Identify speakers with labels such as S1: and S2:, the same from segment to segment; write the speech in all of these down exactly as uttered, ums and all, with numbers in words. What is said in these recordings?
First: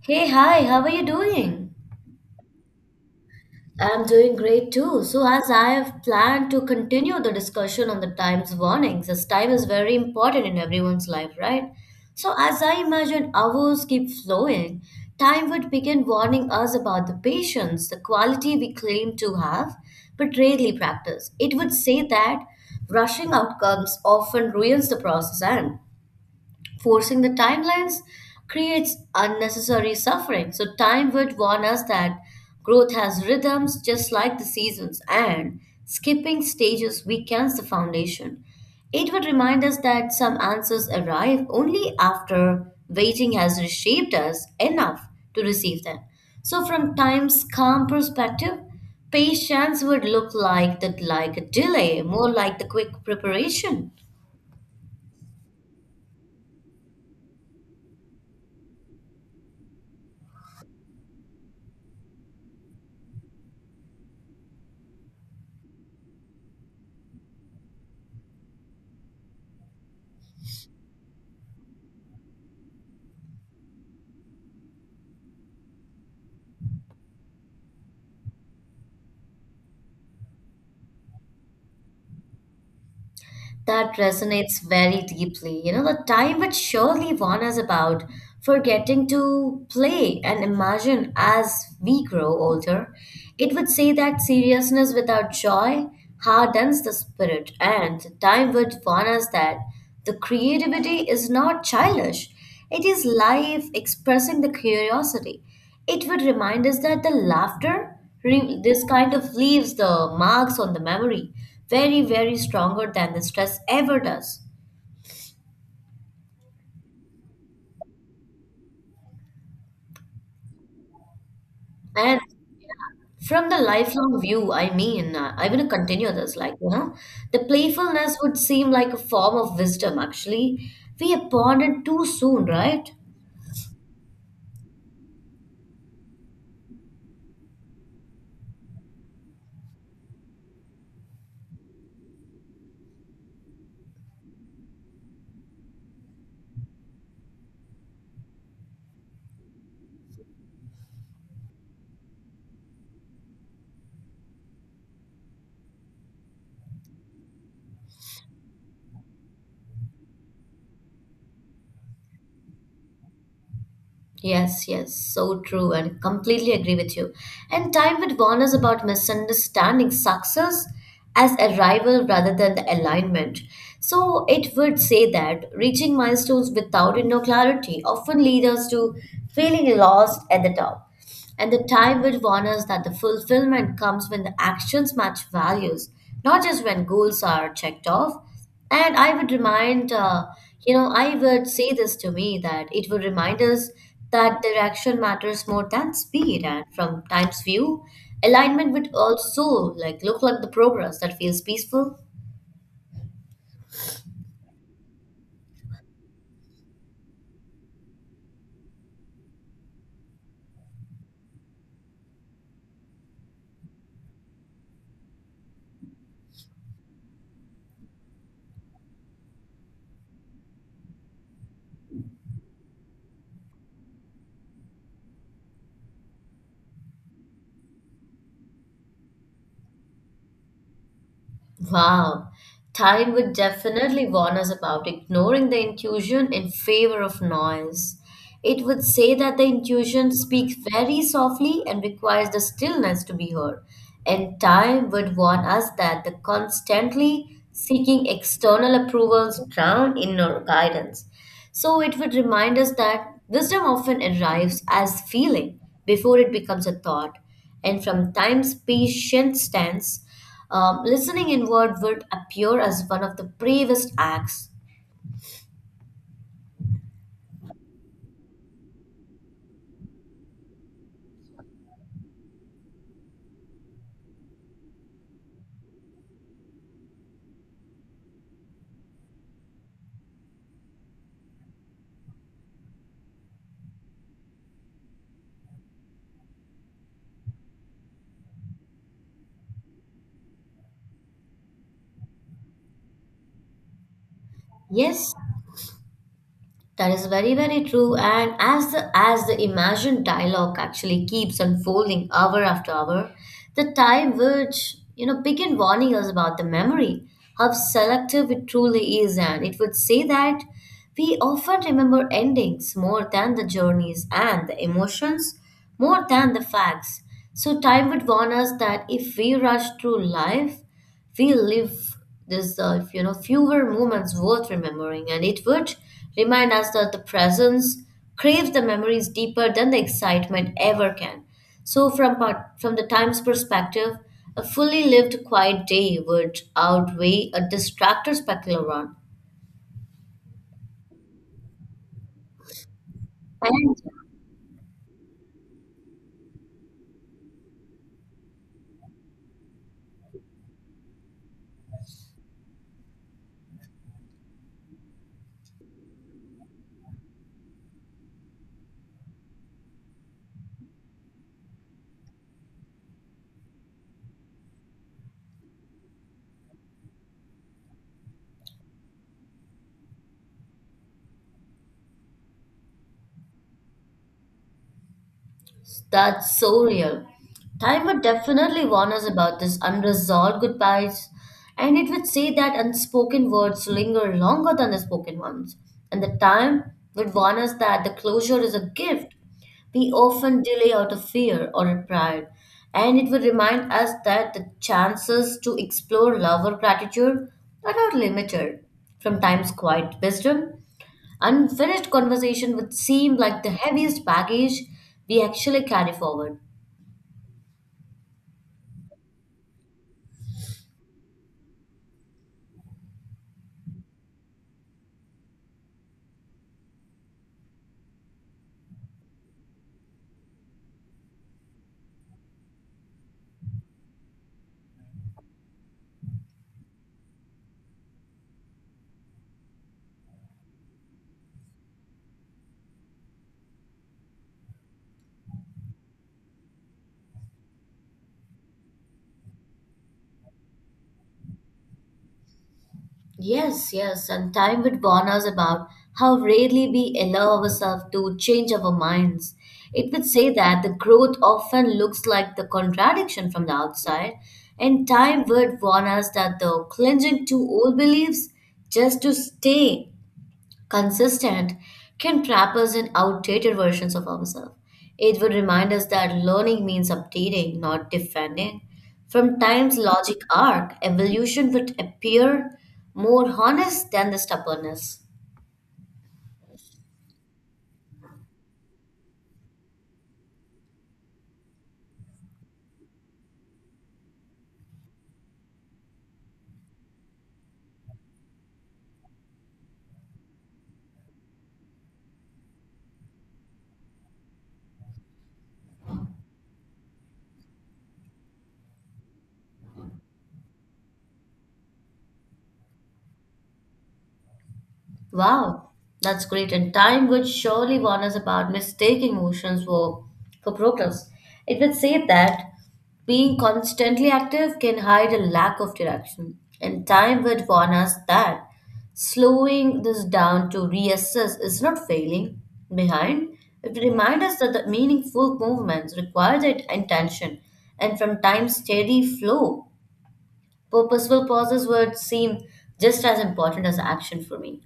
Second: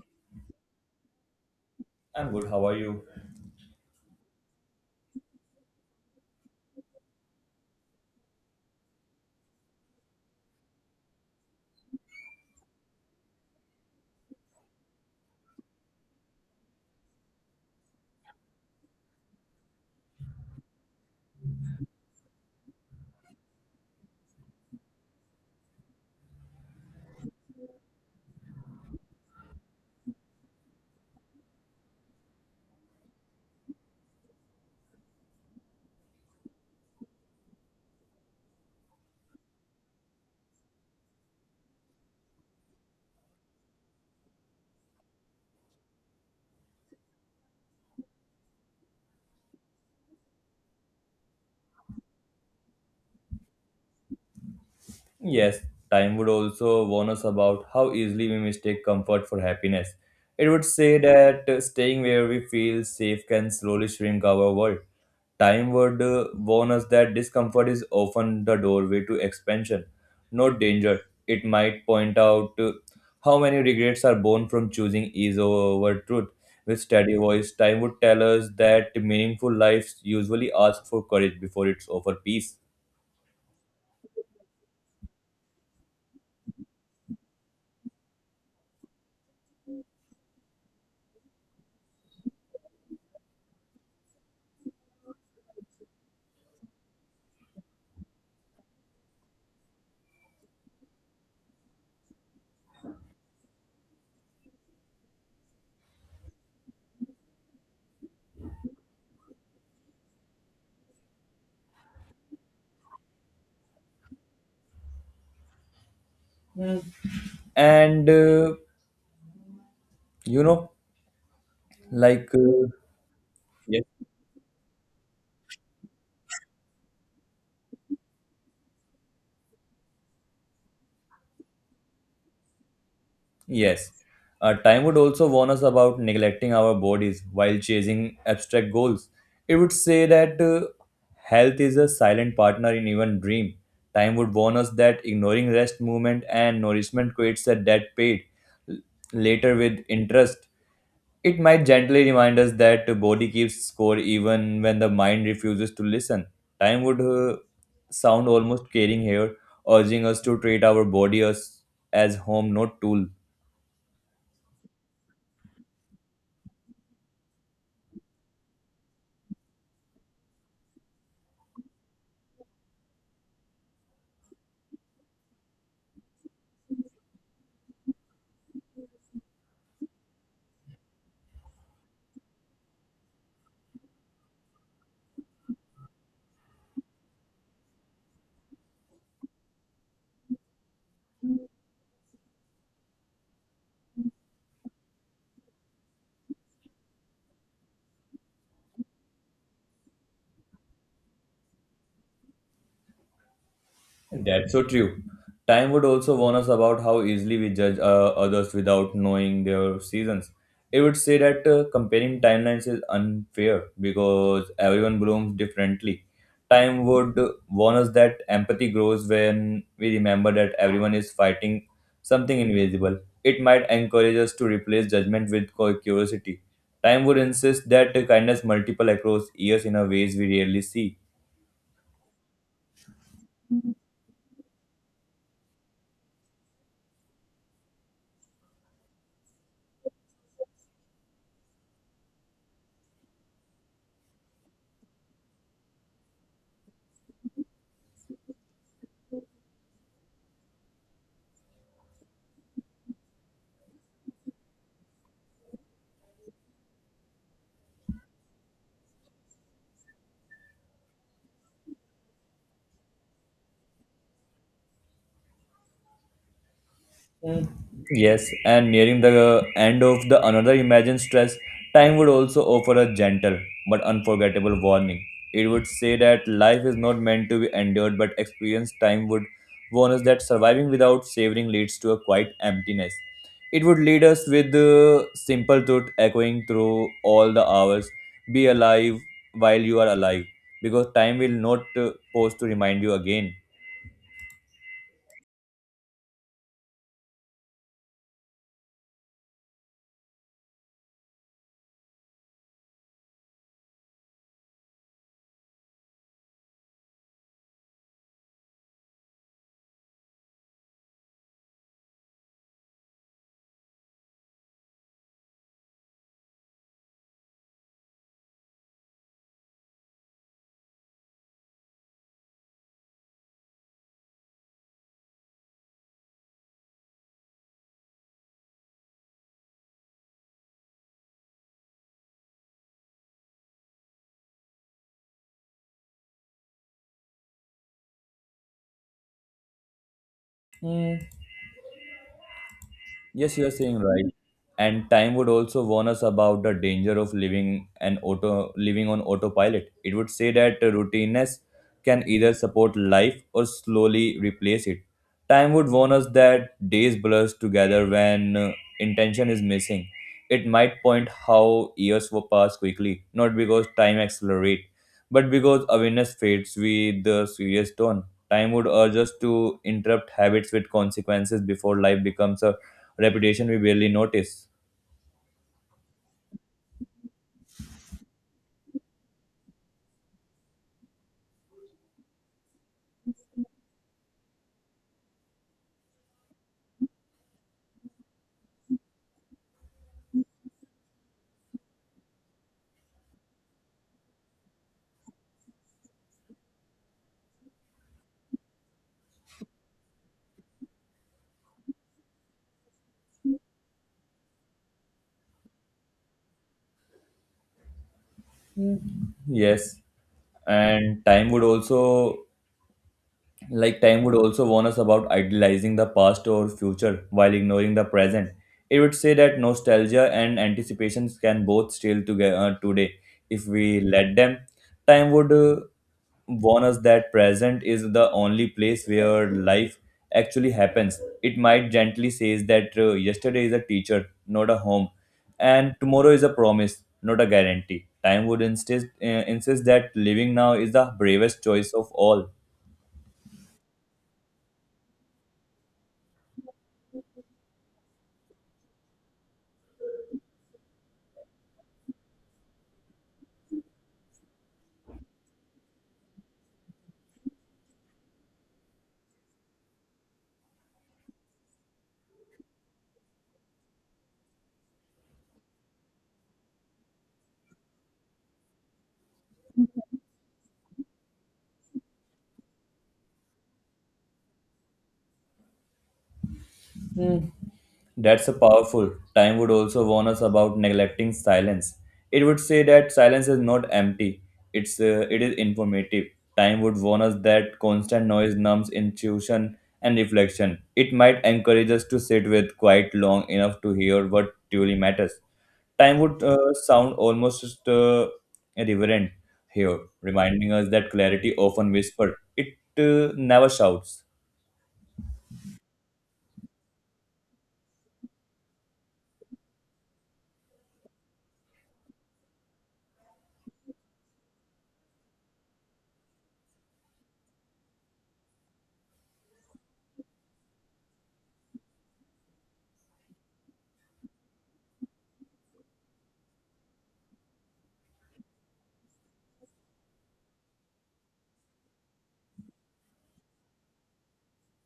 S1: Hey, hi, how are you doing?
S2: I'm good. How are you?
S1: I'm doing great too. So, as I have planned to continue the discussion on the time's warnings, as time is very important in everyone's life, right? So, as I imagine hours keep flowing, time would begin warning us about the patience, the quality we claim to have, but rarely practice. It would say that rushing outcomes often ruins the process, and forcing the timelines creates unnecessary suffering. So, time would warn us that growth has rhythms just like the seasons, and skipping stages weakens the foundation. It would remind us that some answers arrive only after waiting has reshaped us enough to receive them. So, from time's calm perspective, patience would look like the like a delay, more like the quick preparation.
S2: Yes, time would also warn us about how easily we mistake comfort for happiness. It would say that uh, staying where we feel safe can slowly shrink our world. Time would uh, warn us that discomfort is often the doorway to expansion, not danger. It might point out uh, how many regrets are born from choosing ease over truth. With steady voice, time would tell us that meaningful lives usually ask for courage before it's offer peace.
S1: That resonates very deeply. You know, the time which surely warn us about forgetting to play and imagine as we grow older. It would say that seriousness without joy hardens the spirit, and time would warn us that the creativity is not childish, it is life expressing the curiosity. It would remind us that the laughter, re- this kind of leaves the marks on the memory very, very stronger than the stress ever does.
S2: And uh, you know
S1: And
S2: like uh,
S1: from the
S2: Yes,
S1: lifelong view, I mean, uh, I'm going to continue this, like, you know, the playfulness would seem like a form of wisdom, actually. We abandoned too soon, right?
S2: yes. Uh, time would also warn us about neglecting our bodies while chasing abstract goals. It would say that uh, health is a silent partner in even dream. Time would warn us that ignoring rest movement and nourishment creates a dead paid l- later with interest. It might gently remind us that the body keeps score even when the mind refuses to listen. Time would uh, sound almost caring here, urging us to treat our body as, as home, not tool.
S1: Yes, yes, so true, and completely agree with you. And time would warn us about misunderstanding success as arrival rather than the alignment. So it would say that reaching milestones without inner clarity often lead us to feeling lost at the top. And the time will warn us that the fulfillment comes when the actions match values, not just when goals are checked off. And I would remind, uh, you know, I would say this to me that it would remind us that direction matters more than speed. And from time's view, alignment would also like look like the progress that feels peaceful.
S2: That's so true. Time would also warn us about how easily we judge uh, others without knowing their seasons. It would say that uh, comparing timelines is unfair because everyone blooms differently. Time would warn us that empathy grows when we remember that everyone is fighting something invisible. It might encourage us to replace judgment with cu- curiosity. Time would insist that kindness multiple across years in a ways we rarely see.
S1: Wow, time would definitely warn us about ignoring the intuition in favor of noise. It would say that the intuition speaks very softly and requires the stillness to be heard. And time would warn us that the constantly seeking external approvals drown inner guidance. So it would remind us that wisdom often arrives as feeling before it becomes a thought. And from time's patient stance, um, listening inward would appear as one of the bravest acts.
S2: Yes, and nearing the end of the another imagined stress, time would also offer a gentle but unforgettable warning. It would say that life is not meant to be endured, but experienced. Time would warn us that surviving without savoring leads to a quiet emptiness. It would lead us with the simple truth echoing through all the hours: be alive while you are alive, because time will not uh, pause to remind you again.
S1: Yes, that is very, very true. And as the as the imagined dialogue actually keeps unfolding hour after hour, the time which you know begin warning us about the memory, how selective it truly is, and it would say that we often remember endings more than the journeys and the emotions more than the facts. So time would warn us that if we rush through life we live this, uh, you know, fewer moments worth remembering, and it would remind us that the presence craves the memories deeper than the excitement ever can. So, from part, from the time's perspective, a fully lived quiet day would outweigh a distracted spectacular one.
S2: Hmm. Yes, you're saying
S1: And
S2: right. And time would also warn us about the danger of living an auto living on autopilot. It would say that routineness can either support life or slowly replace it. Time would warn us that days blur together when uh, intention is missing. It might point how years will pass quickly, not because time accelerates, but because awareness fades with the serious tone. Time would urge us to interrupt habits with consequences before life becomes a reputation we barely notice.
S1: That's so real. Time would definitely warn us about this unresolved goodbyes, and it would say that unspoken words linger longer than the spoken ones. And the time would warn us that the closure is a gift we often delay out of fear or pride. And it would remind us that the chances to explore love or gratitude are not limited. From time's quiet wisdom, unfinished conversation would seem like the heaviest baggage we actually carry forward.
S2: Yes, and time would also Like time would also warn us about idealizing the past or future while ignoring the present. It would say that nostalgia and anticipations can both steal together today if we let them. Time would uh, warn us that present is the only place where life actually happens. It might gently says that uh, yesterday is a teacher, not a home, and tomorrow is a promise, not a guarantee. Time would insist uh, insist that living now is the bravest choice of all.
S1: Yes, yes, and time would warn us about how rarely we allow ourselves to change our minds. It would say that the growth often looks like the contradiction from the outside, and time would warn us that the clinging to old beliefs just to stay consistent can trap us in outdated versions of ourselves. It would remind us that learning means updating, not defending. From time's logic arc, evolution would appear more honest than the stubbornness.
S2: That's a powerful. Time would also warn us about neglecting silence. It would say that silence is not empty. It's uh, it is informative. Time would warn us that constant noise numbs intuition and reflection. It might encourage us to sit with quite long enough to hear what truly matters. Time would uh, sound almost uh, reverent here, reminding us that clarity often whispers. It uh, never shouts.
S1: Wow, that's great. And time would surely warn us about mistaking motions for, for progress. It would say that being constantly active can hide a lack of direction. And time would warn us that slowing this down to reassess is not failing behind. It would remind us that the meaningful movements require that intention. And from time's steady flow, purposeful pauses would seem just as important as action for me.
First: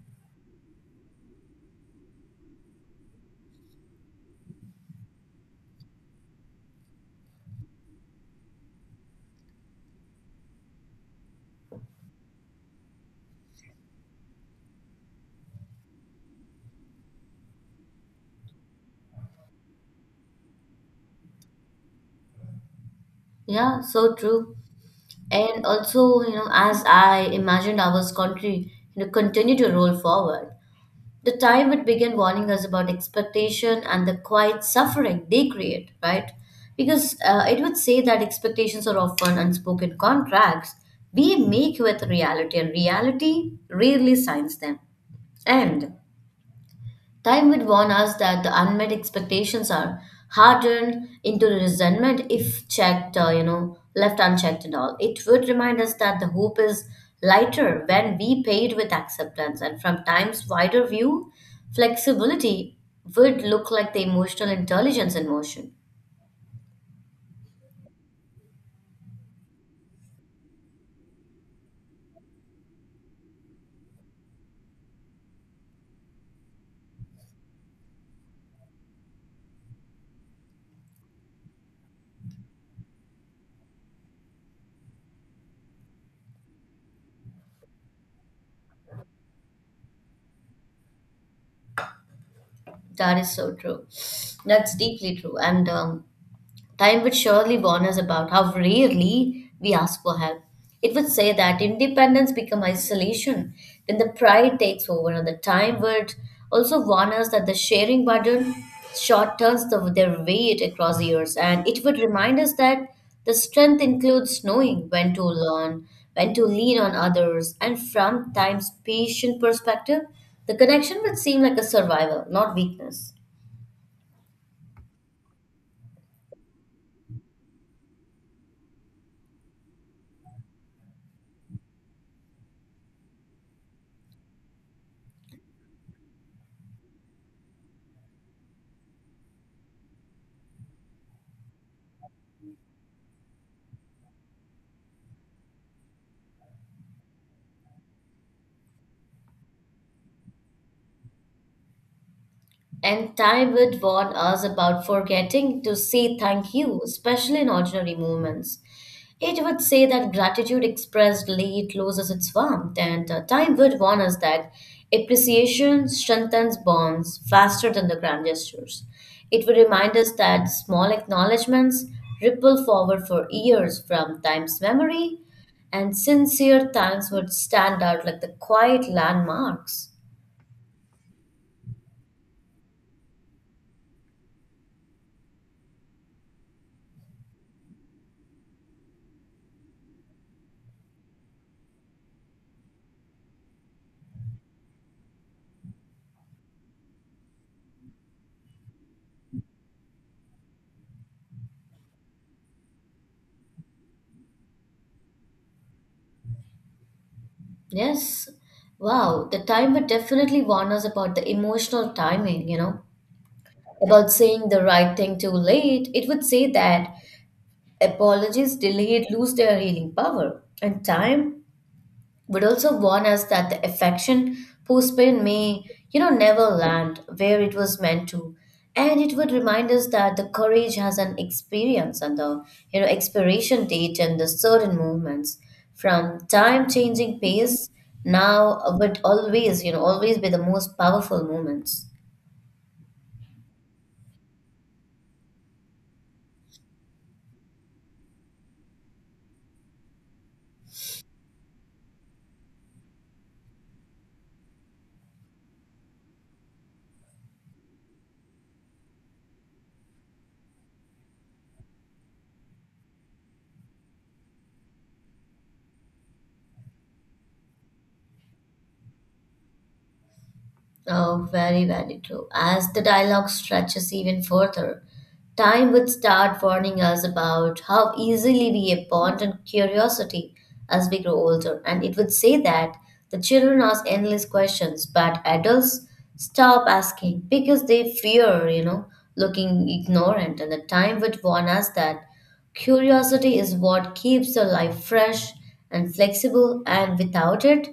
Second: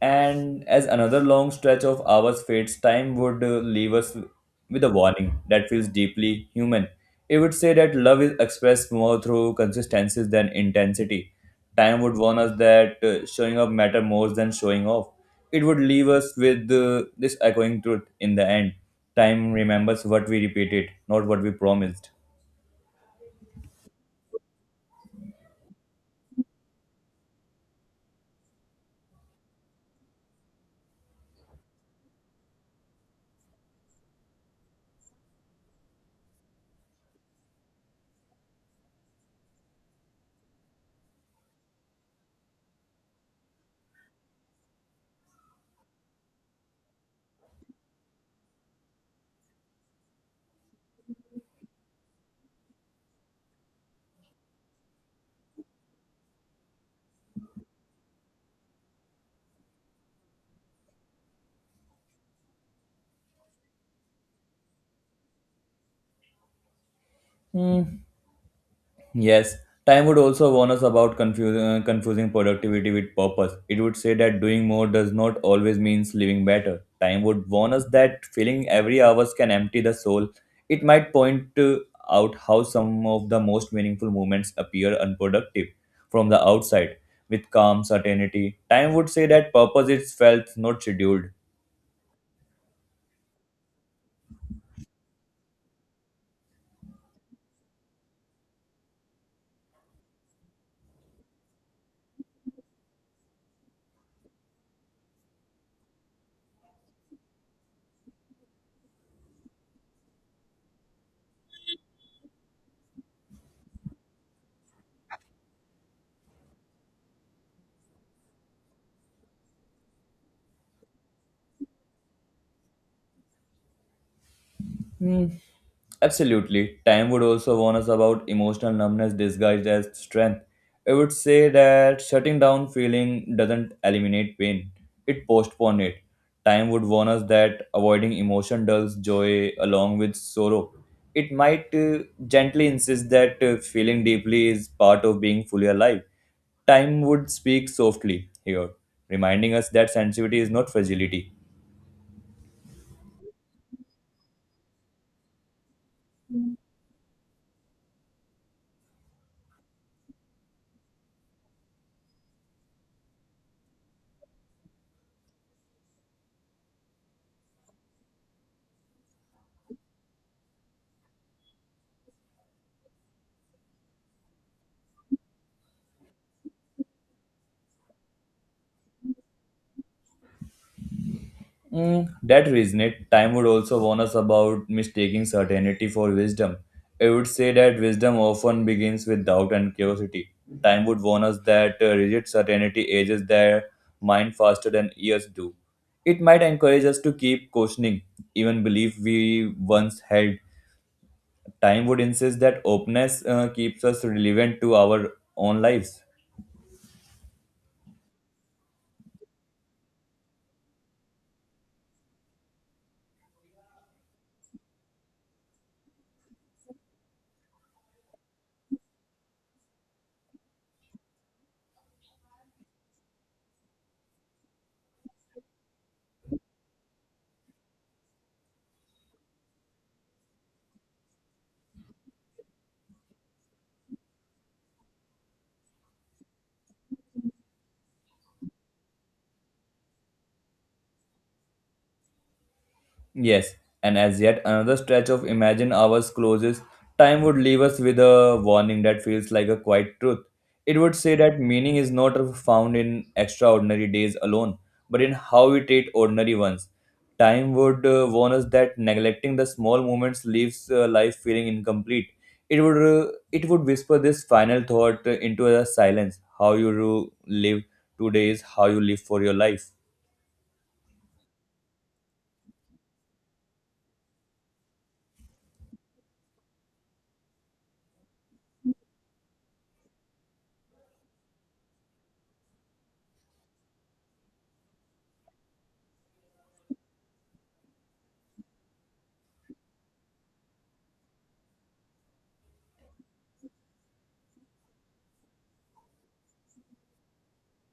S2: And as another long stretch of hours fades, time would uh, leave us with a warning that feels deeply human. It would say that love is expressed more through consistencies than intensity. Time would warn us that uh, showing up matter more than showing off. It would leave us with uh, this echoing truth in the end. Time remembers what we repeated, not what we promised.
S1: Yeah, so true. And also, you know, as I imagined our country, you know, continue to roll forward, the time it began warning us about expectation and the quiet suffering they create, right? Because uh, it would say that expectations are often unspoken contracts we make with reality, and reality rarely signs them. And time would warn us that the unmet expectations are hardened into resentment if checked, uh, you know, left unchecked and all. It would remind us that the hope is lighter when we paid with acceptance, and from time's wider view, flexibility would look like the emotional intelligence in motion.
S2: Hmm. Yes, time would also warn us about confuse, uh, confusing productivity with purpose. It would say that doing more does not always means living better. Time would warn us that filling every hours can empty the soul. It might point to- out how some of the most meaningful moments appear unproductive from the outside with calm certainty. Time would say that purpose is felt, not scheduled.
S1: That is so true. That's deeply true. And um, time would surely warn us about how rarely we ask for help. It would say that independence become isolation when the pride takes over, and the time would also warn us that the sharing burden short turns the, their weight across years, and it would remind us that the strength includes knowing when to learn, when to lean on others, and from time's patient perspective, the connection would seem like a survival, not weakness.
S2: Absolutely. Time would also warn us about emotional numbness disguised as strength. It would say that shutting down feeling doesn't eliminate pain, it postpones it. Time would warn us that avoiding emotion dulls joy along with sorrow. It might uh, gently insist that uh, feeling deeply is part of being fully alive. Time would speak softly here, reminding us that sensitivity is not fragility.
S1: And time would warn us about forgetting to say thank you, especially in ordinary moments. It would say that gratitude expressed late loses its warmth, and uh, time would warn us that appreciation strengthens bonds faster than the grand gestures. It would remind us that small acknowledgements ripple forward for years from time's memory, and sincere thanks would stand out like the quiet landmarks.
S2: Mm, that resonate, time would also warn us about mistaking certainty for wisdom. It would say that wisdom often begins with doubt and curiosity. Time would warn us that uh, rigid certainty ages their mind faster than years do. It might encourage us to keep questioning, even belief we once held. Time would insist that openness uh, keeps us relevant to our own lives.
S1: Yes. Wow. The timer definitely warned us about the emotional timing, you know, about saying the right thing too late. It would say that apologies delayed lose their healing power, and time would also warn us that the affection postponed may, you know, never land where it was meant to. And it would remind us that the courage has an experience and the, you know, expiration date and the certain movements from time changing pace now would always, you know, always be the most powerful moments.
S2: Yes, and as yet another stretch of imagined hours closes, time would leave us with a warning that feels like a quiet truth. It would say that meaning is not found in extraordinary days alone, but in how we treat ordinary ones. Time would uh, warn us that neglecting the small moments leaves uh, life feeling incomplete. It would uh, it would whisper this final thought uh, into the silence. How you uh, live today is how you live for your life.
S1: Oh, very, very true. As the dialogue stretches even further, time would start warning us about how easily we abandon curiosity as we grow older, and it would say that the children ask endless questions, but adults stop asking because they fear, you know, looking ignorant, and the time would warn us that curiosity is what keeps the life fresh and flexible, and without it,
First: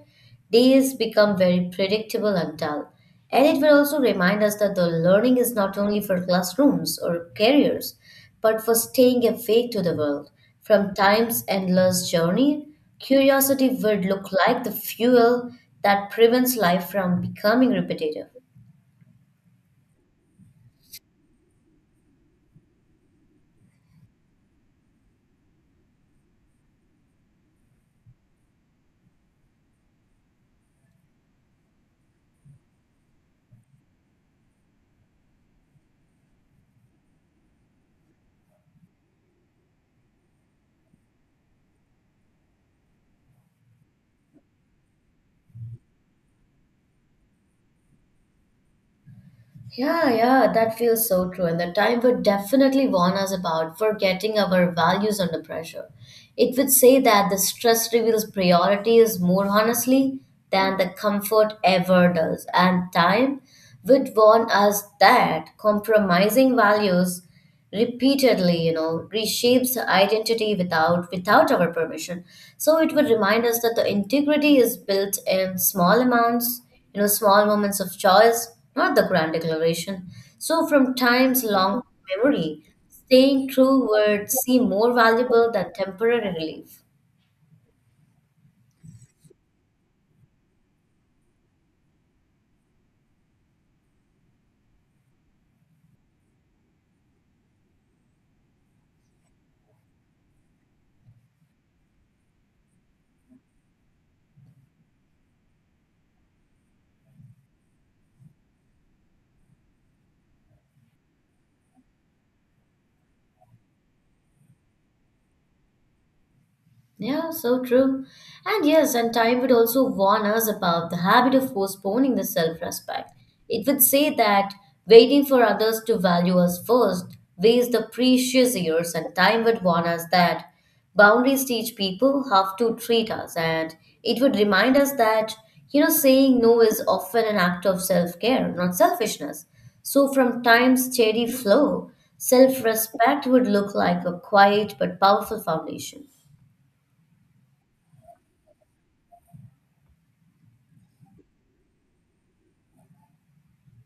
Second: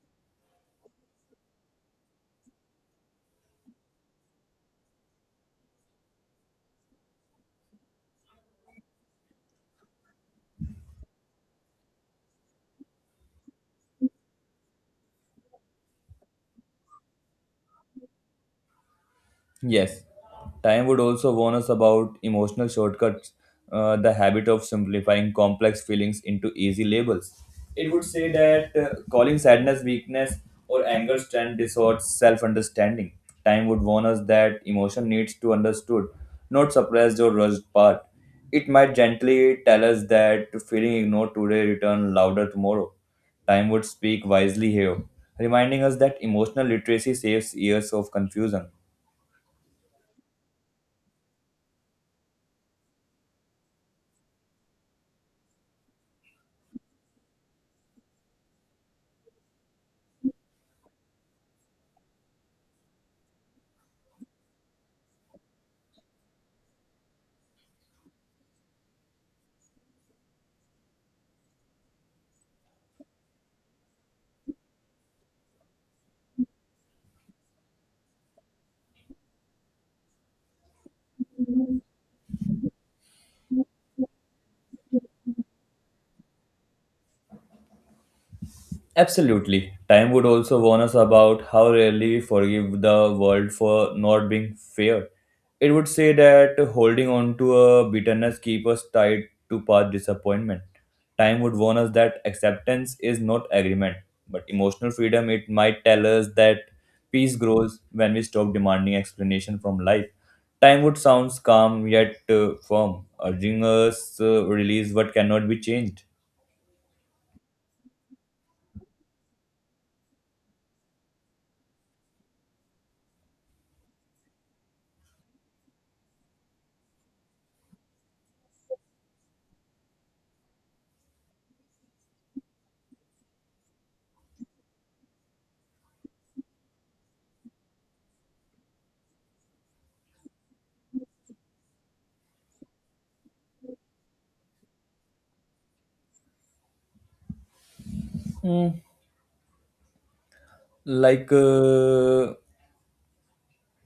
S1: days become very predictable and dull. And it will also remind us that the learning is not only for classrooms or careers, but for staying awake to the world. From time's endless journey, curiosity would look like the fuel that prevents life from becoming repetitive.
S2: Yes, time would also warn us about emotional shortcuts, uh, the habit of simplifying complex feelings into easy labels. It would say that uh, calling sadness weakness or anger strength distorts self understanding. Time would warn us that emotion needs to understood, not suppressed or rushed part. It might gently tell us that feeling ignored today return louder tomorrow. Time would speak wisely here, reminding us that emotional literacy saves years of confusion.
S1: Yeah, yeah, that feels so true. And the time would definitely warn us about forgetting our values under pressure. It would say that the stress reveals priorities more honestly than the comfort ever does. And time would warn us that compromising values repeatedly, you know, reshapes identity without without our permission, so it would remind us that the integrity is built in small amounts, you know, small moments of choice, not the grand declaration. So from times long memory, staying true would seem more valuable than temporary relief.
S2: Absolutely. Time would also warn us about how rarely we forgive the world for not being fair. It would say that holding on to a bitterness keeps us tied to past disappointment. Time would warn us that acceptance is not agreement, but emotional freedom. It might tell us that peace grows when we stop demanding explanation from life. Time would sounds calm yet uh, firm, urging us uh, release what cannot be changed.
S1: Yeah, so true. And yes, and time would also warn us about the habit of postponing the self respect. It would say that waiting for others to value us first wastes the precious years, and time would warn us that boundaries teach people how to treat us, and it would remind us that, you know, saying no is often an act of self care, not selfishness. So, from time's steady flow, self respect would look like a quiet but powerful foundation.
S2: like uh,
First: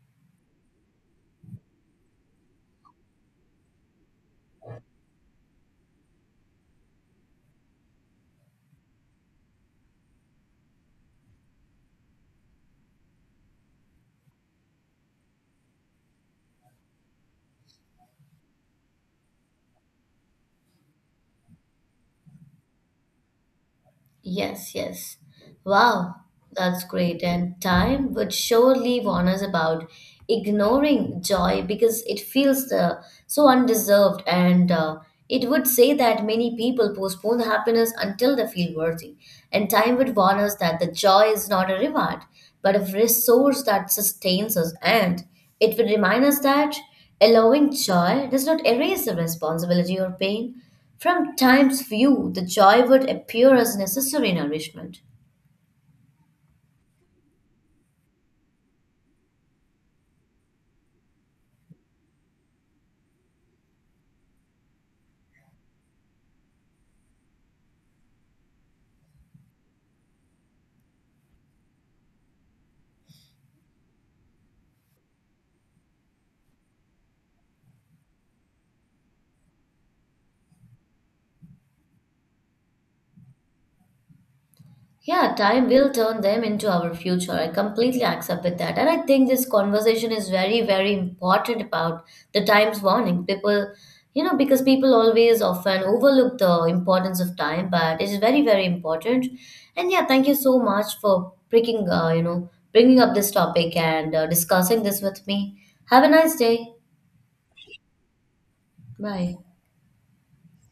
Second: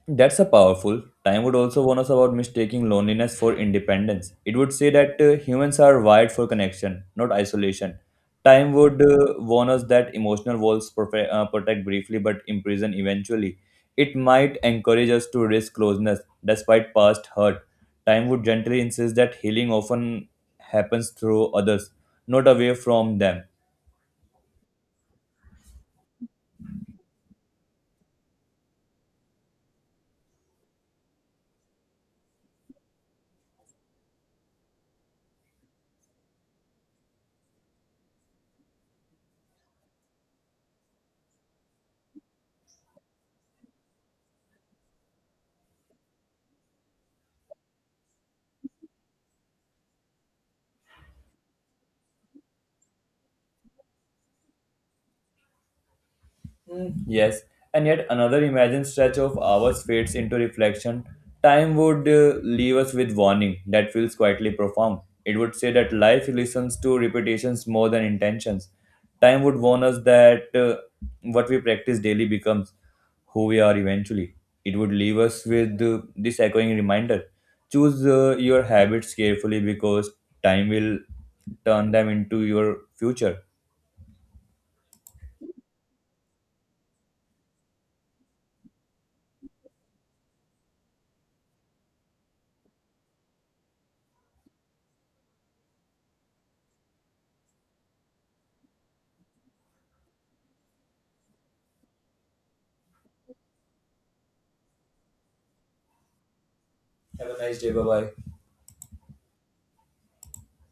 S2: That's a powerful. Time would also warn us about mistaking loneliness for independence. It would say that uh, humans are wired for connection, not isolation. Time would uh, warn us that emotional walls profe- uh, protect briefly but imprison eventually. It might encourage us to risk closeness despite past hurt. Time would gently insist that healing often happens through others, not away from them.
S1: Yes, yes. Wow, that's great. And time would surely warn us about ignoring joy because it feels uh, so undeserved, and uh, it would say that many people postpone happiness until they feel worthy. And time would warn us that the joy is not a reward, but a resource that sustains us. And it would remind us that allowing joy does not erase the responsibility or pain. From time's view, the joy would appear as necessary nourishment.
S2: Mm, yes, and yet another imagined stretch of hours fades into reflection. Time would uh, leave us with warning that feels quietly profound. It would say that life listens to repetitions more than intentions. Time would warn us that uh, what we practice daily becomes who we are eventually. It would leave us with uh, this echoing reminder: choose uh, your habits carefully because time will turn them into your future.
S1: Yeah, time will turn them into our future. I completely accept with that. And I think this conversation is very, very important about the time's warning. People, you know, because people always often overlook the importance of time, but it is very, very important. And yeah, thank you so much for breaking, uh, you know, bringing up this topic and uh, discussing this with me. Have a nice day.
S2: Have a nice day. Bye bye.
S1: Bye.